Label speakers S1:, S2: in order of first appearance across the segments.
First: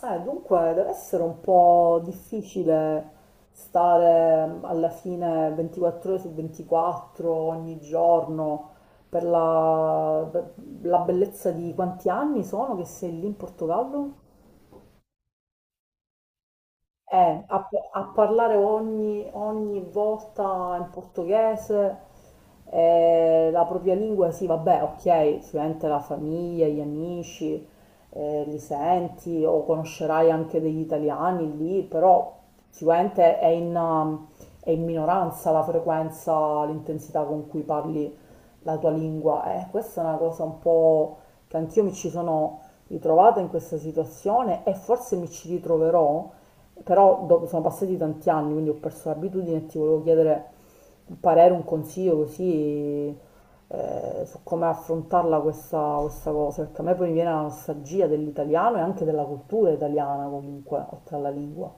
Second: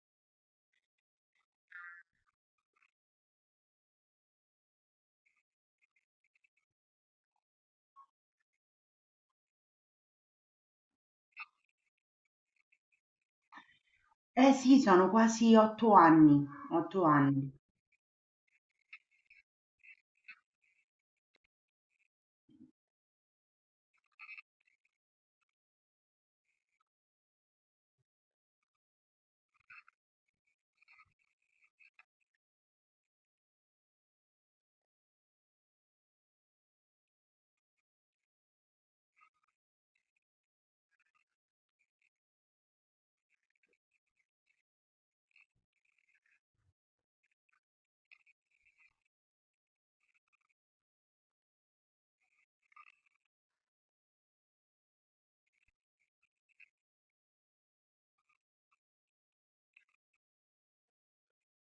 S1: Deve essere un po' difficile stare alla fine 24 ore su 24 ogni giorno per la bellezza di quanti anni sono che sei lì in Portogallo?
S2: Eh sì, sono quasi 8 anni, 8 anni.
S1: A parlare ogni volta in portoghese, la propria lingua, sì, vabbè, ok, sicuramente la famiglia, gli amici, li senti o conoscerai anche degli italiani lì, però sicuramente è in minoranza la frequenza, l'intensità con cui parli la tua lingua. Questa è una cosa un po' che anch'io mi ci sono ritrovata in questa situazione e forse mi ci ritroverò, però sono passati tanti anni, quindi ho perso l'abitudine e ti volevo chiedere un parere, un consiglio così su come affrontarla questa cosa, perché a me poi mi viene la nostalgia dell'italiano e anche della cultura italiana comunque, oltre alla lingua.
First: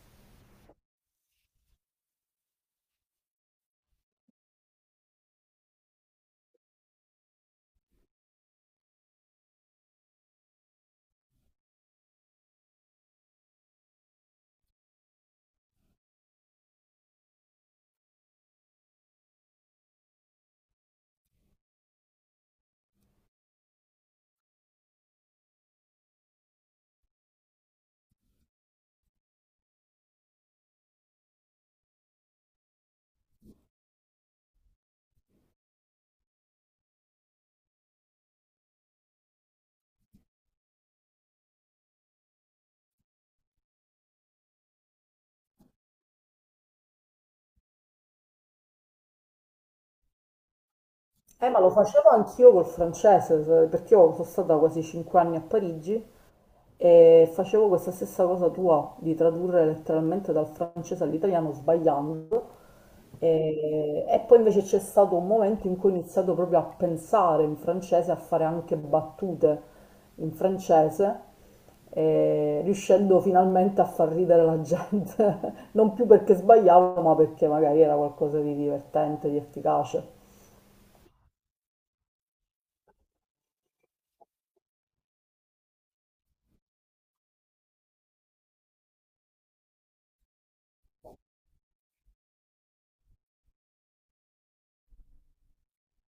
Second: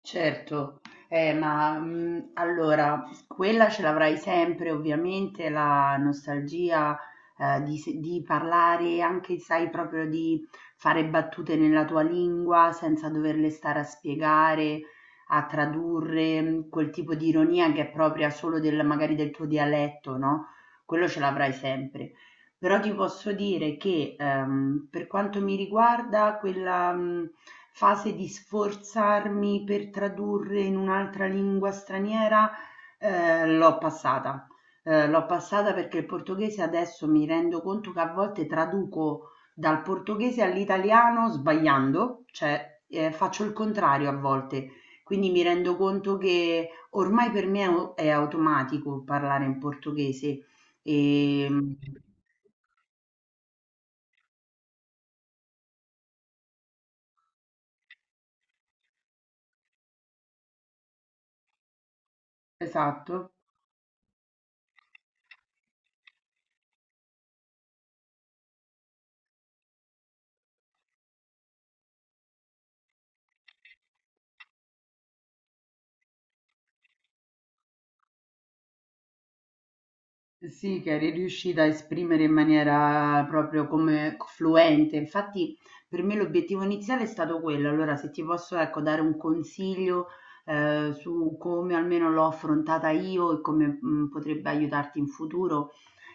S2: Certo, ma allora, quella ce l'avrai sempre, ovviamente, la nostalgia di, se- di parlare, anche sai, proprio di fare battute nella tua lingua senza doverle stare a spiegare, a tradurre, quel tipo di ironia che è propria solo del, magari del tuo dialetto, no? Quello ce l'avrai sempre. Però ti posso dire che, per quanto mi riguarda, quella, fase di sforzarmi per tradurre in un'altra lingua straniera, l'ho passata. L'ho passata perché il portoghese adesso mi rendo conto che a volte traduco dal portoghese all'italiano sbagliando, cioè, faccio il contrario a volte. Quindi mi rendo conto che ormai per me è automatico parlare in portoghese.
S1: Ma lo
S2: ehm
S1: facevo anch'io col francese, perché io sono stata quasi 5 anni a Parigi e facevo questa stessa cosa tua, di tradurre letteralmente dal francese all'italiano sbagliando.
S2: Esatto.
S1: E poi invece c'è stato un momento in cui ho iniziato proprio a pensare in francese, a fare anche battute in francese, riuscendo finalmente a far ridere la gente, non più perché sbagliavo, ma perché magari era qualcosa di divertente, di efficace.
S2: Sì, che eri riuscita a esprimere in maniera proprio come fluente. Infatti, per me l'obiettivo iniziale è stato quello. Allora, se ti posso, ecco, dare un consiglio, su come almeno l'ho affrontata io e come, potrebbe aiutarti in futuro.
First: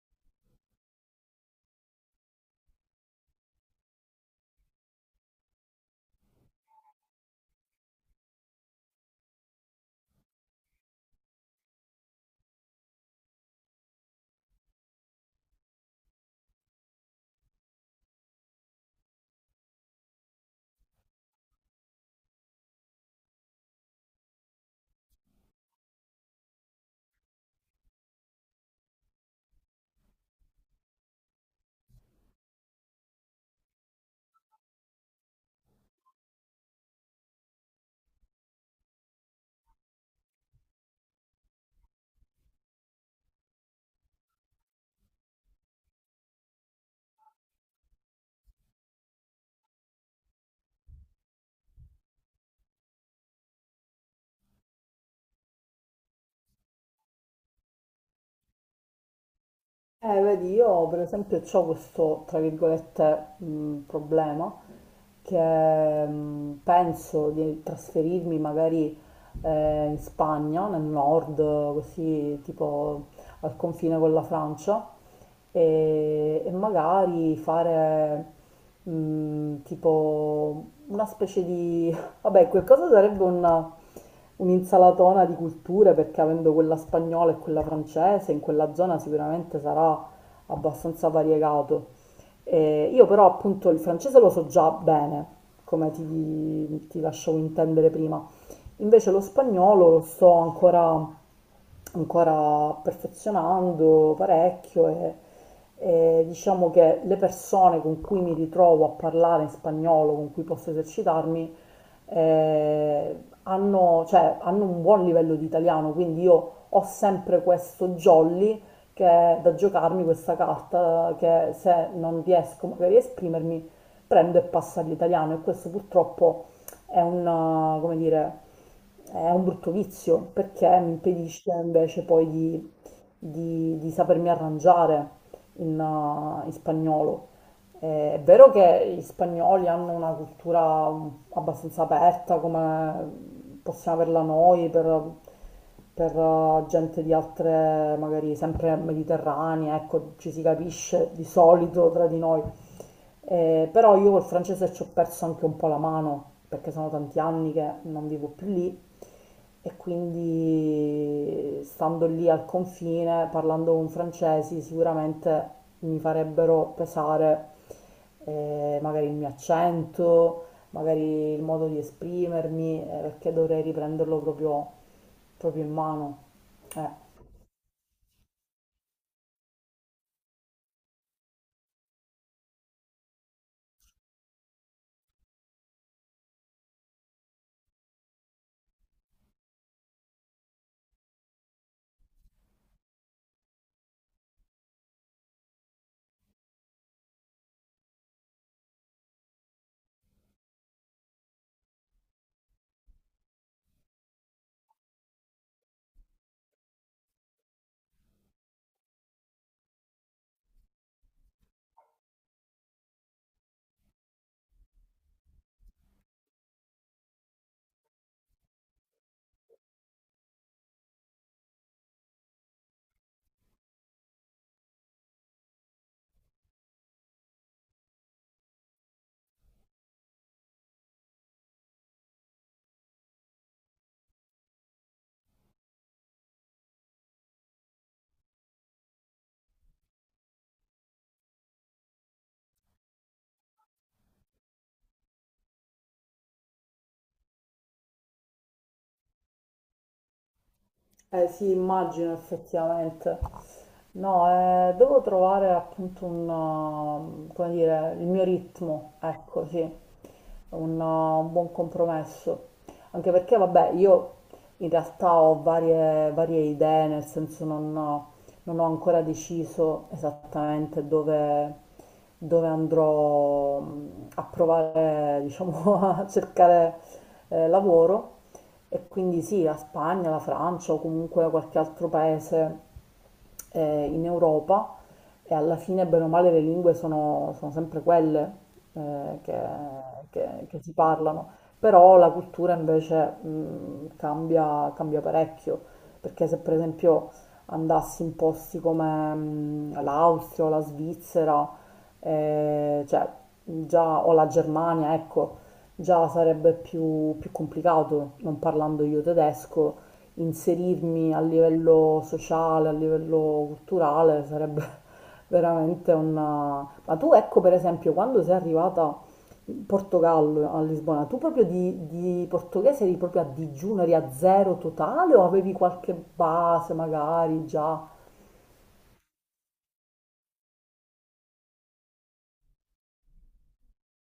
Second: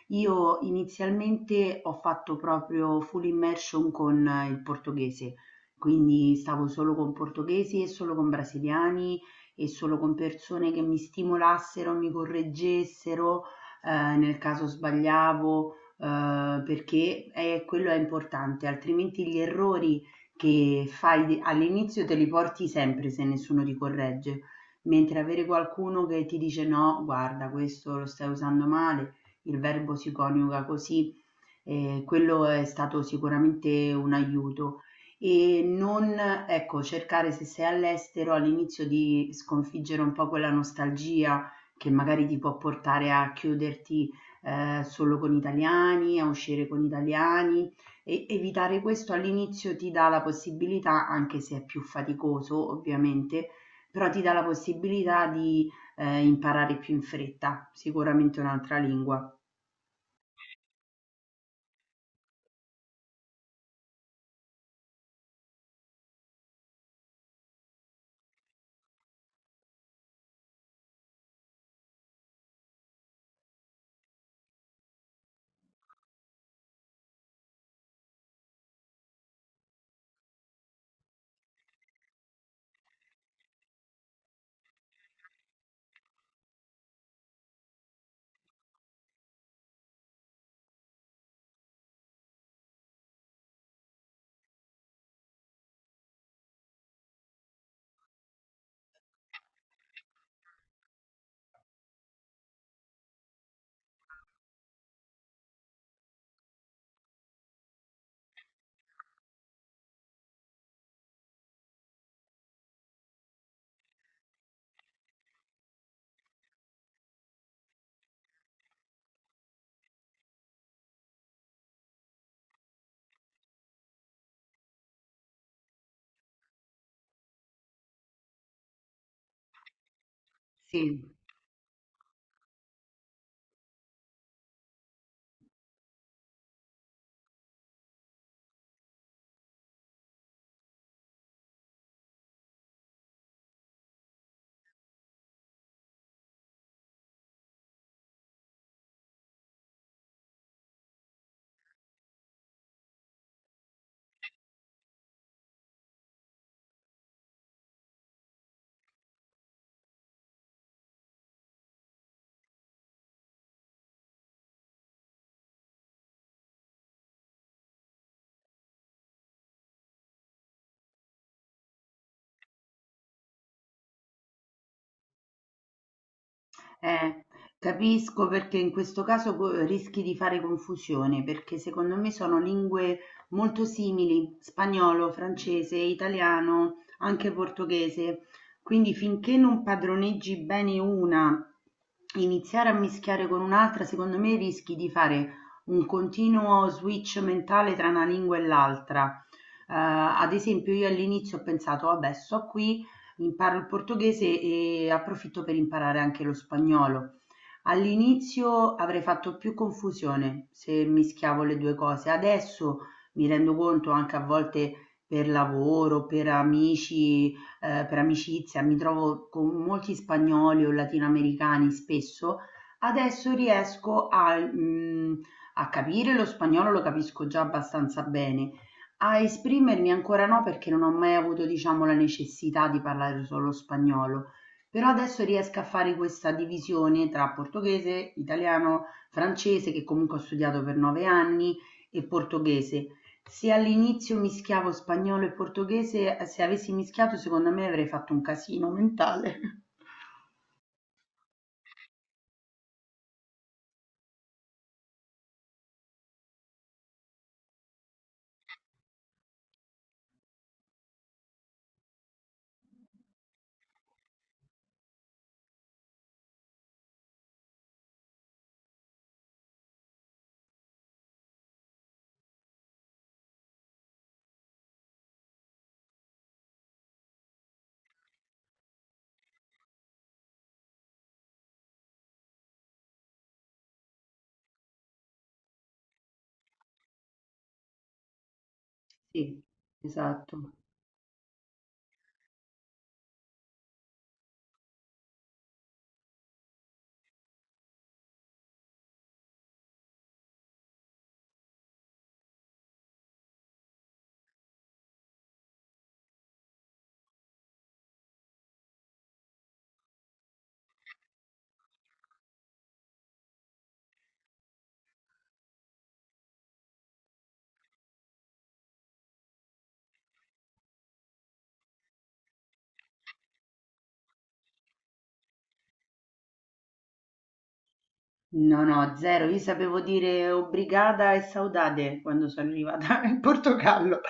S2: Io inizialmente ho fatto proprio full immersion con il portoghese, quindi stavo solo con portoghesi e solo con brasiliani e solo con persone che mi stimolassero, mi correggessero, nel caso sbagliavo, perché quello è importante, altrimenti gli errori che fai all'inizio te li porti sempre se nessuno ti corregge. Mentre avere qualcuno che ti dice no, guarda, questo lo stai usando male, il verbo si coniuga così, e quello è stato sicuramente un aiuto. E non, ecco, cercare se sei all'estero all'inizio di sconfiggere un po' quella nostalgia che magari ti può portare a chiuderti solo con italiani, a uscire con italiani e evitare questo all'inizio ti dà la possibilità, anche se è più faticoso ovviamente, però ti dà la possibilità di imparare più in fretta, sicuramente un'altra lingua.
S1: Vedi, io per esempio ho questo, tra virgolette, problema che penso di trasferirmi magari in Spagna, nel nord, così tipo al confine con la Francia, e magari fare tipo una specie di Vabbè, quel cosa sarebbe un'insalatona di culture perché avendo quella spagnola e quella francese, in quella zona sicuramente sarà abbastanza variegato. Io però appunto il francese lo so già bene, come ti lasciavo intendere prima. Invece lo spagnolo lo sto ancora perfezionando parecchio e diciamo che le persone con cui mi ritrovo a parlare in spagnolo, con cui posso esercitarmi, eh, hanno, cioè, hanno un buon livello di italiano, quindi io ho sempre questo jolly che è da giocarmi questa carta che se non riesco magari a esprimermi prendo e passo all'italiano e questo purtroppo è un, come dire, è un brutto vizio perché mi
S2: Sì,
S1: impedisce invece poi di di sapermi arrangiare in spagnolo. È vero che gli spagnoli hanno una cultura abbastanza aperta, come possiamo averla noi per, gente di altre, magari sempre mediterranee, ecco, ci si capisce di solito tra di noi. Però io col francese ci ho perso anche un po' la mano, perché sono tanti anni che non vivo più lì e quindi stando lì al confine, parlando con francesi, sicuramente mi farebbero pesare magari il mio accento, magari il modo di esprimermi, perché dovrei riprenderlo proprio in mano. Eh.
S2: eh, capisco perché in questo caso rischi di fare confusione, perché secondo me sono lingue molto simili, spagnolo, francese, italiano, anche portoghese. Quindi finché non padroneggi bene una, iniziare a mischiare con un'altra, secondo me rischi di fare un continuo switch mentale tra una lingua e l'altra. Ad esempio, io all'inizio ho pensato, vabbè, sto qui. Imparo il portoghese e approfitto per imparare anche lo spagnolo. All'inizio avrei fatto più confusione se mischiavo le 2 cose. Adesso mi rendo conto anche a volte per lavoro, per amici, per amicizia, mi trovo con molti spagnoli o latinoamericani spesso. Adesso riesco a capire, lo spagnolo lo capisco già abbastanza bene, a esprimermi ancora no perché non ho mai avuto diciamo la necessità di parlare solo spagnolo, però adesso riesco a fare questa divisione tra portoghese, italiano, francese che comunque ho studiato per 9 anni e portoghese. Se all'inizio mischiavo spagnolo e portoghese, se avessi mischiato secondo me avrei fatto un casino mentale.
S1: Eh sì, immagino effettivamente. No, devo trovare appunto un, come dire, il mio ritmo, ecco, sì, un buon compromesso. Anche perché, vabbè, io in realtà ho varie idee, nel senso non ho ancora deciso esattamente dove andrò a provare, diciamo, a cercare lavoro. E quindi sì, la Spagna, la Francia o comunque qualche altro paese in Europa e alla fine, bene o male, le lingue sono sempre quelle che,
S2: Sì, esatto.
S1: che si parlano, però la cultura invece cambia, cambia parecchio, perché se per esempio andassi in posti come l'Austria o la Svizzera, cioè già o la Germania, ecco, già sarebbe più, più complicato, non parlando io tedesco, inserirmi a livello sociale, a livello culturale, sarebbe veramente una... Ma tu ecco per esempio quando sei arrivata in Portogallo, a Lisbona, tu proprio di portoghese eri proprio a digiuno, eri a zero totale o avevi qualche base magari già?
S2: No, no, zero. Io sapevo dire obrigada e saudade quando sono arrivata in Portogallo,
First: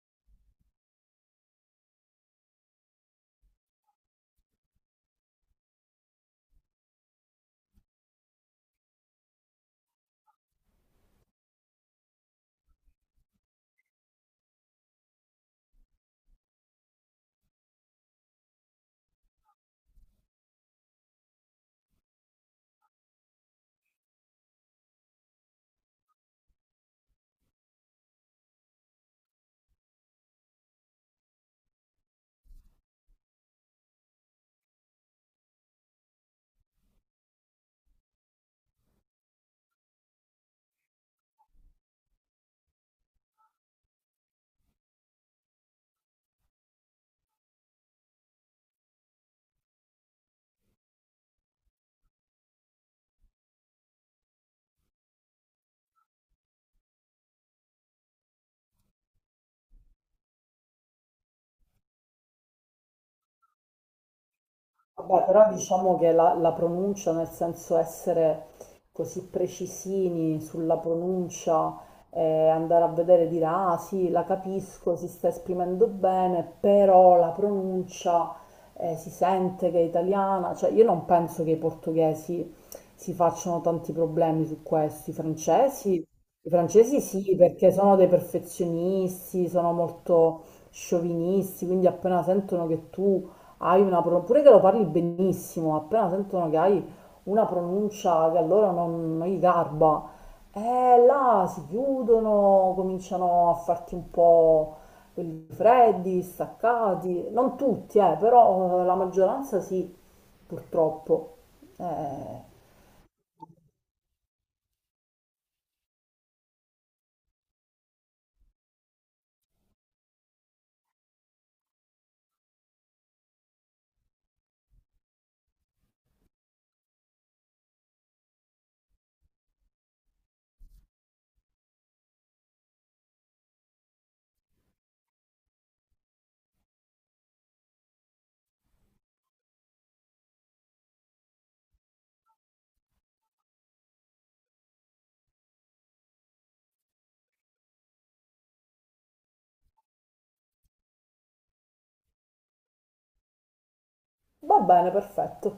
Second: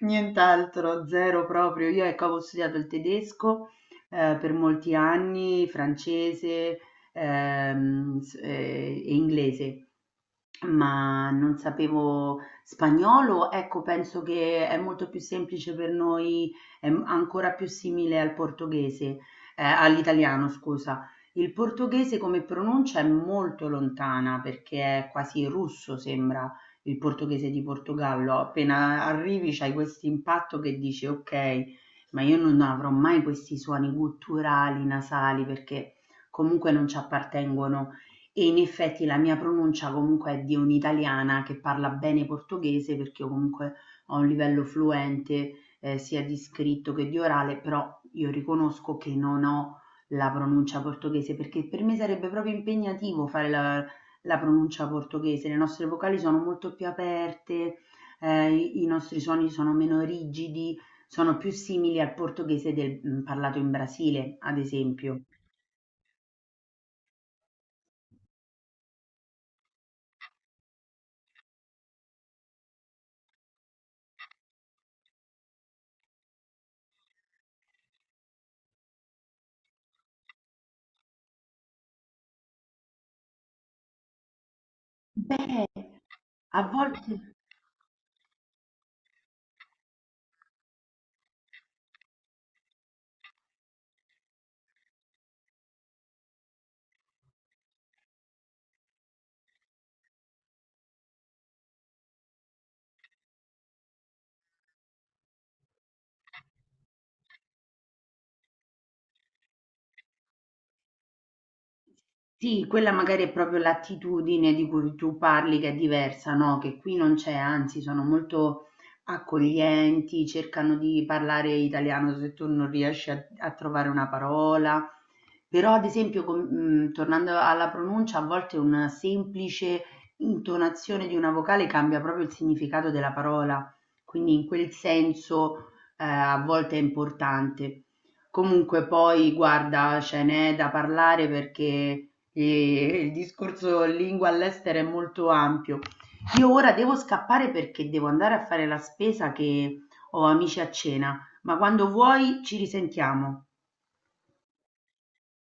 S2: nient'altro, zero proprio. Io ecco, avevo studiato il tedesco per molti anni, francese e inglese, ma non sapevo spagnolo. Ecco, penso che è molto più semplice per noi, è ancora più simile al portoghese, all'italiano, scusa, il portoghese come pronuncia è molto lontana perché è quasi russo, sembra il portoghese di Portogallo. Appena arrivi c'hai questo impatto che dici: ok, ma io non avrò mai questi suoni gutturali, nasali, perché comunque non ci appartengono. E in effetti la mia pronuncia comunque è di un'italiana che parla bene portoghese perché io comunque ho un livello fluente sia di scritto che di orale, però io riconosco che non ho la pronuncia portoghese, perché per me sarebbe proprio impegnativo fare la pronuncia portoghese. Le nostre vocali sono molto più aperte, i nostri suoni sono meno rigidi, sono più simili al portoghese del, parlato in Brasile, ad esempio.
S1: Vabbè, però diciamo che la pronuncia, nel senso essere così precisini sulla pronuncia, andare a vedere e dire ah sì, la capisco, si sta esprimendo bene, però la pronuncia si sente che è italiana. Cioè, io non penso che i portoghesi si facciano tanti problemi su questo.
S2: Beh,
S1: I
S2: a
S1: francesi
S2: volte.
S1: sì, perché sono dei perfezionisti, sono molto sciovinisti, quindi appena sentono che tu hai una pure che lo parli benissimo, appena sentono che hai una pronuncia che a loro non gli garba, là si chiudono, cominciano a farti un po' quelli freddi, staccati, non tutti, però la maggioranza sì, purtroppo. Eh,
S2: Sì, quella magari è proprio l'attitudine di cui tu parli che è diversa, no? Che qui non c'è, anzi, sono molto accoglienti, cercano di parlare italiano se tu non riesci a trovare una parola. Però, ad esempio, tornando alla pronuncia, a volte una semplice intonazione di una vocale cambia proprio il significato della parola, quindi in quel senso, a volte è importante. Comunque poi, guarda, ce n'è da parlare perché e il discorso lingua all'estero è molto ampio. Io ora devo scappare perché devo andare a fare la spesa che ho amici a cena, ma quando vuoi ci risentiamo.
S1: va bene, perfetto.